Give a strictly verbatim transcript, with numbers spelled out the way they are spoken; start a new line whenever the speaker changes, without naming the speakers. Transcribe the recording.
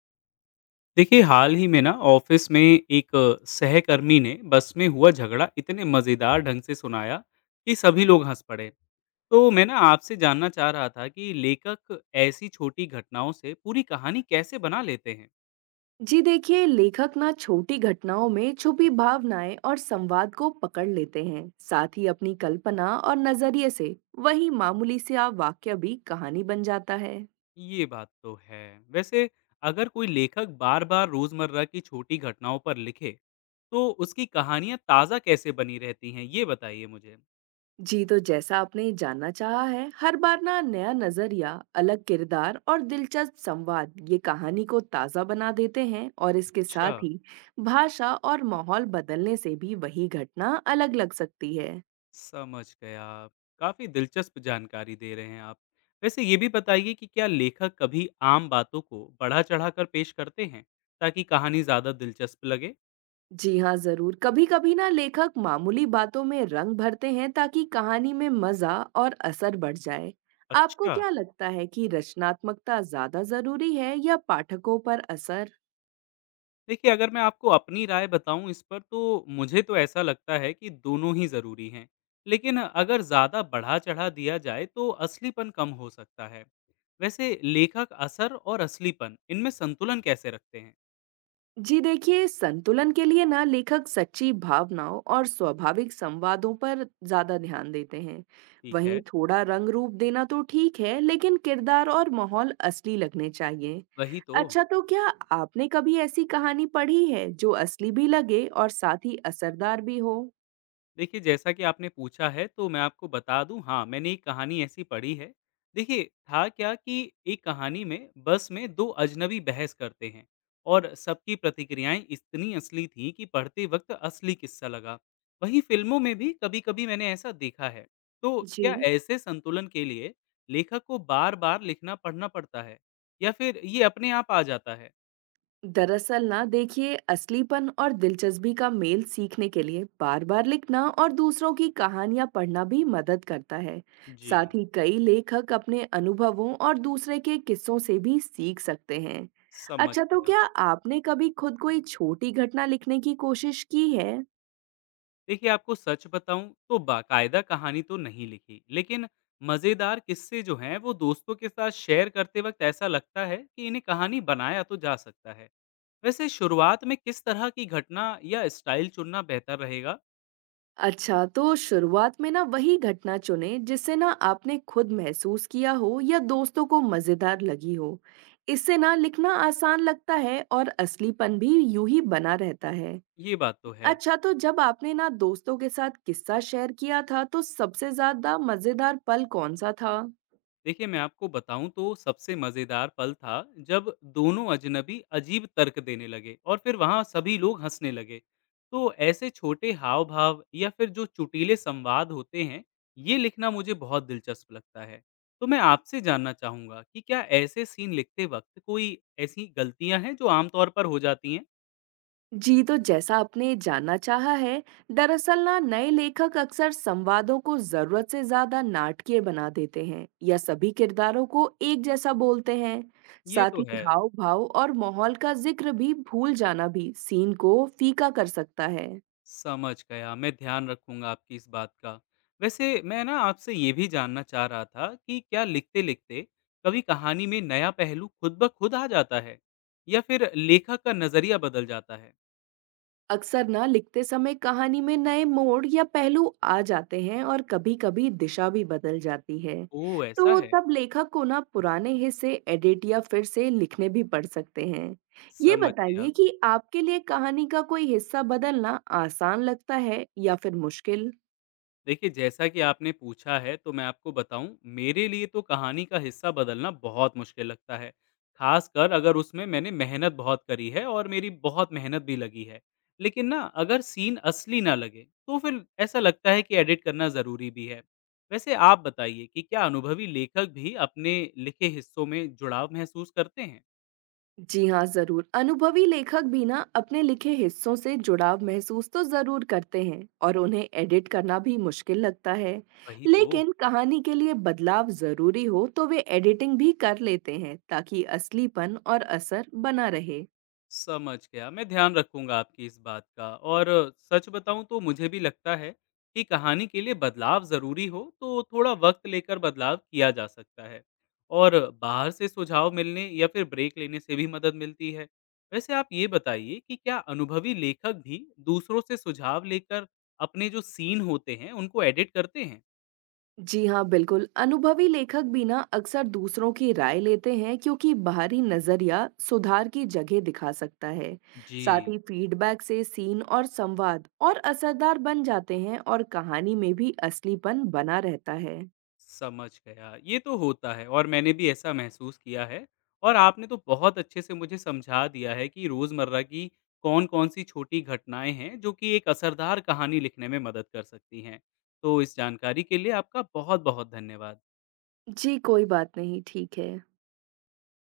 देखिए हाल ही में ना ऑफिस में एक अ, सहकर्मी ने बस में हुआ झगड़ा इतने मज़ेदार ढंग से सुनाया कि सभी लोग हंस पड़े। तो मैं ना आपसे जानना चाह रहा था कि लेखक ऐसी छोटी घटनाओं से पूरी कहानी कैसे बना लेते हैं।
जी देखिए, लेखक ना छोटी घटनाओं में छुपी भावनाएं और संवाद को पकड़ लेते हैं। साथ ही अपनी कल्पना और नजरिए से वही मामूली से आप वाक्य भी कहानी बन जाता है।
ये बात तो है। वैसे अगर कोई लेखक बार बार रोज़मर्रा की छोटी घटनाओं पर लिखे तो उसकी कहानियाँ ताज़ा कैसे बनी रहती हैं, ये बताइए मुझे।
जी, तो जैसा आपने जानना चाहा है, हर बार ना नया नजरिया, अलग किरदार और दिलचस्प संवाद, ये कहानी को ताजा बना देते हैं। और इसके
अच्छा,
साथ ही भाषा और माहौल बदलने से भी वही घटना अलग लग सकती है।
समझ गया। काफ़ी दिलचस्प जानकारी दे रहे हैं आप। वैसे ये भी बताइए कि क्या लेखक कभी आम बातों को बढ़ा-चढ़ा कर पेश करते हैं, ताकि कहानी ज़्यादा दिलचस्प लगे?
जी हाँ, ज़रूर। कभी-कभी ना लेखक मामूली बातों में रंग भरते हैं ताकि कहानी में मज़ा और असर बढ़ जाए। आपको
अच्छा।
क्या लगता है कि रचनात्मकता ज़्यादा ज़रूरी है या पाठकों पर असर?
देखिए अगर मैं आपको अपनी राय बताऊँ इस पर, तो मुझे तो ऐसा लगता है कि दोनों ही ज़रूरी हैं। लेकिन अगर ज़्यादा बढ़ा-चढ़ा दिया जाए तो असलीपन कम हो सकता है। वैसे लेखक असर और असलीपन, इनमें संतुलन कैसे रखते हैं?
जी देखिए, संतुलन के लिए ना लेखक सच्ची भावनाओं और स्वाभाविक संवादों पर ज्यादा ध्यान देते हैं।
ठीक
वहीं
है।
थोड़ा रंग रूप देना तो ठीक है, लेकिन किरदार और माहौल असली लगने चाहिए।
वही तो।
अच्छा, तो क्या आपने कभी ऐसी कहानी पढ़ी है जो असली भी लगे और साथ ही असरदार भी हो?
देखिए, जैसा कि आपने पूछा है तो मैं आपको बता दूं, हाँ मैंने एक कहानी ऐसी पढ़ी है। देखिए, था क्या कि एक कहानी में बस में दो अजनबी बहस करते हैं और सबकी प्रतिक्रियाएं इतनी असली थीं कि पढ़ते वक्त असली किस्सा लगा। वहीं फिल्मों में भी कभी कभी मैंने ऐसा देखा है। तो क्या
जी।
ऐसे संतुलन के लिए लेखक को बार बार लिखना पढ़ना पड़ता है, या फिर ये अपने आप आ जाता है?
दरअसल ना देखिए, असलीपन और दिलचस्पी का मेल सीखने के लिए बार बार लिखना और दूसरों की कहानियां पढ़ना भी मदद करता है।
जी,
साथ ही कई लेखक अपने अनुभवों और दूसरे के किस्सों से भी सीख सकते हैं।
समझ
अच्छा, तो
गया।
क्या आपने कभी खुद कोई छोटी घटना लिखने की कोशिश की है?
देखिए, आपको सच बताऊं तो बाकायदा कहानी तो नहीं लिखी, लेकिन मजेदार किस्से जो हैं वो दोस्तों के साथ शेयर करते वक्त ऐसा लगता है कि इन्हें कहानी बनाया तो जा सकता है। वैसे शुरुआत में किस तरह की घटना या स्टाइल चुनना बेहतर रहेगा?
अच्छा, तो शुरुआत में ना वही घटना चुनें जिसे ना आपने खुद महसूस किया हो या दोस्तों को मजेदार लगी हो। इससे ना लिखना आसान लगता है और असलीपन भी यूं ही बना रहता है।
ये बात तो है।
अच्छा, तो जब आपने ना दोस्तों के साथ किस्सा शेयर किया था, तो सबसे ज्यादा मजेदार पल कौन सा था?
देखिए मैं आपको बताऊं, तो सबसे मजेदार पल था जब दोनों अजनबी अजीब तर्क देने लगे और फिर वहां सभी लोग हंसने लगे। तो ऐसे छोटे हाव भाव या फिर जो चुटीले संवाद होते हैं, ये लिखना मुझे बहुत दिलचस्प लगता है। तो मैं आपसे जानना चाहूंगा कि क्या ऐसे सीन लिखते वक्त कोई ऐसी गलतियां हैं जो आमतौर पर हो जाती हैं?
जी, तो जैसा आपने जानना चाहा है, दरअसल ना नए लेखक अक्सर संवादों को जरूरत से ज्यादा नाटकीय बना देते हैं या सभी किरदारों को एक जैसा बोलते हैं।
ये
साथ
तो
ही
है।
हाव भाव और माहौल का जिक्र भी भूल जाना भी सीन को फीका कर सकता है।
समझ गया, मैं ध्यान रखूँगा आपकी इस बात का। वैसे मैं ना आपसे ये भी जानना चाह रहा था कि क्या लिखते-लिखते कभी कहानी में नया पहलू खुद ब खुद आ जाता है, या फिर लेखक का नज़रिया बदल जाता है?
अक्सर ना लिखते समय कहानी में नए मोड़ या पहलू आ जाते हैं, और कभी-कभी दिशा भी बदल जाती है।
ओह! ऐसा
तो
है।
तब लेखक को ना पुराने हिस्से एडिट या फिर से लिखने भी पड़ सकते हैं। ये
समझ गया।
बताइए कि आपके लिए कहानी का कोई हिस्सा बदलना आसान लगता है या फिर मुश्किल?
देखिए, जैसा कि आपने पूछा है तो मैं आपको बताऊँ, मेरे लिए तो कहानी का हिस्सा बदलना बहुत मुश्किल लगता है, ख़ासकर अगर उसमें मैंने मेहनत बहुत करी है और मेरी बहुत मेहनत भी लगी है। लेकिन ना अगर सीन असली ना लगे, तो फिर ऐसा लगता है कि एडिट करना ज़रूरी भी है। वैसे आप बताइए कि क्या अनुभवी लेखक भी अपने लिखे हिस्सों में जुड़ाव महसूस करते हैं?
जी हाँ, ज़रूर। अनुभवी लेखक भी ना अपने लिखे हिस्सों से जुड़ाव महसूस तो ज़रूर करते हैं, और उन्हें एडिट करना भी मुश्किल लगता है।
वही तो।
लेकिन कहानी के लिए बदलाव ज़रूरी हो तो वे एडिटिंग भी कर लेते हैं ताकि असलीपन और असर बना रहे।
समझ गया, मैं ध्यान रखूँगा आपकी इस बात का। और सच बताऊँ तो मुझे भी लगता है कि कहानी के लिए बदलाव ज़रूरी हो तो थोड़ा वक़्त लेकर बदलाव किया जा सकता है, और बाहर से सुझाव मिलने या फिर ब्रेक लेने से भी मदद मिलती है। वैसे आप ये बताइए कि क्या अनुभवी लेखक भी दूसरों से सुझाव लेकर अपने जो सीन होते हैं, उनको एडिट करते हैं?
जी हाँ, बिल्कुल। अनुभवी लेखक भी ना अक्सर दूसरों की राय लेते हैं, क्योंकि बाहरी नजरिया सुधार की जगह दिखा सकता है। साथ
जी।
ही फीडबैक से सीन और संवाद और असरदार बन जाते हैं, और कहानी में भी असलीपन बना रहता है।
समझ गया। ये तो होता है और मैंने भी ऐसा महसूस किया है। और आपने तो बहुत अच्छे से मुझे समझा दिया है कि रोज़मर्रा की कौन-कौन सी छोटी घटनाएँ हैं, जो कि एक असरदार कहानी लिखने में मदद कर सकती हैं। तो इस जानकारी के लिए आपका बहुत-बहुत धन्यवाद।
जी, कोई बात नहीं। ठीक है।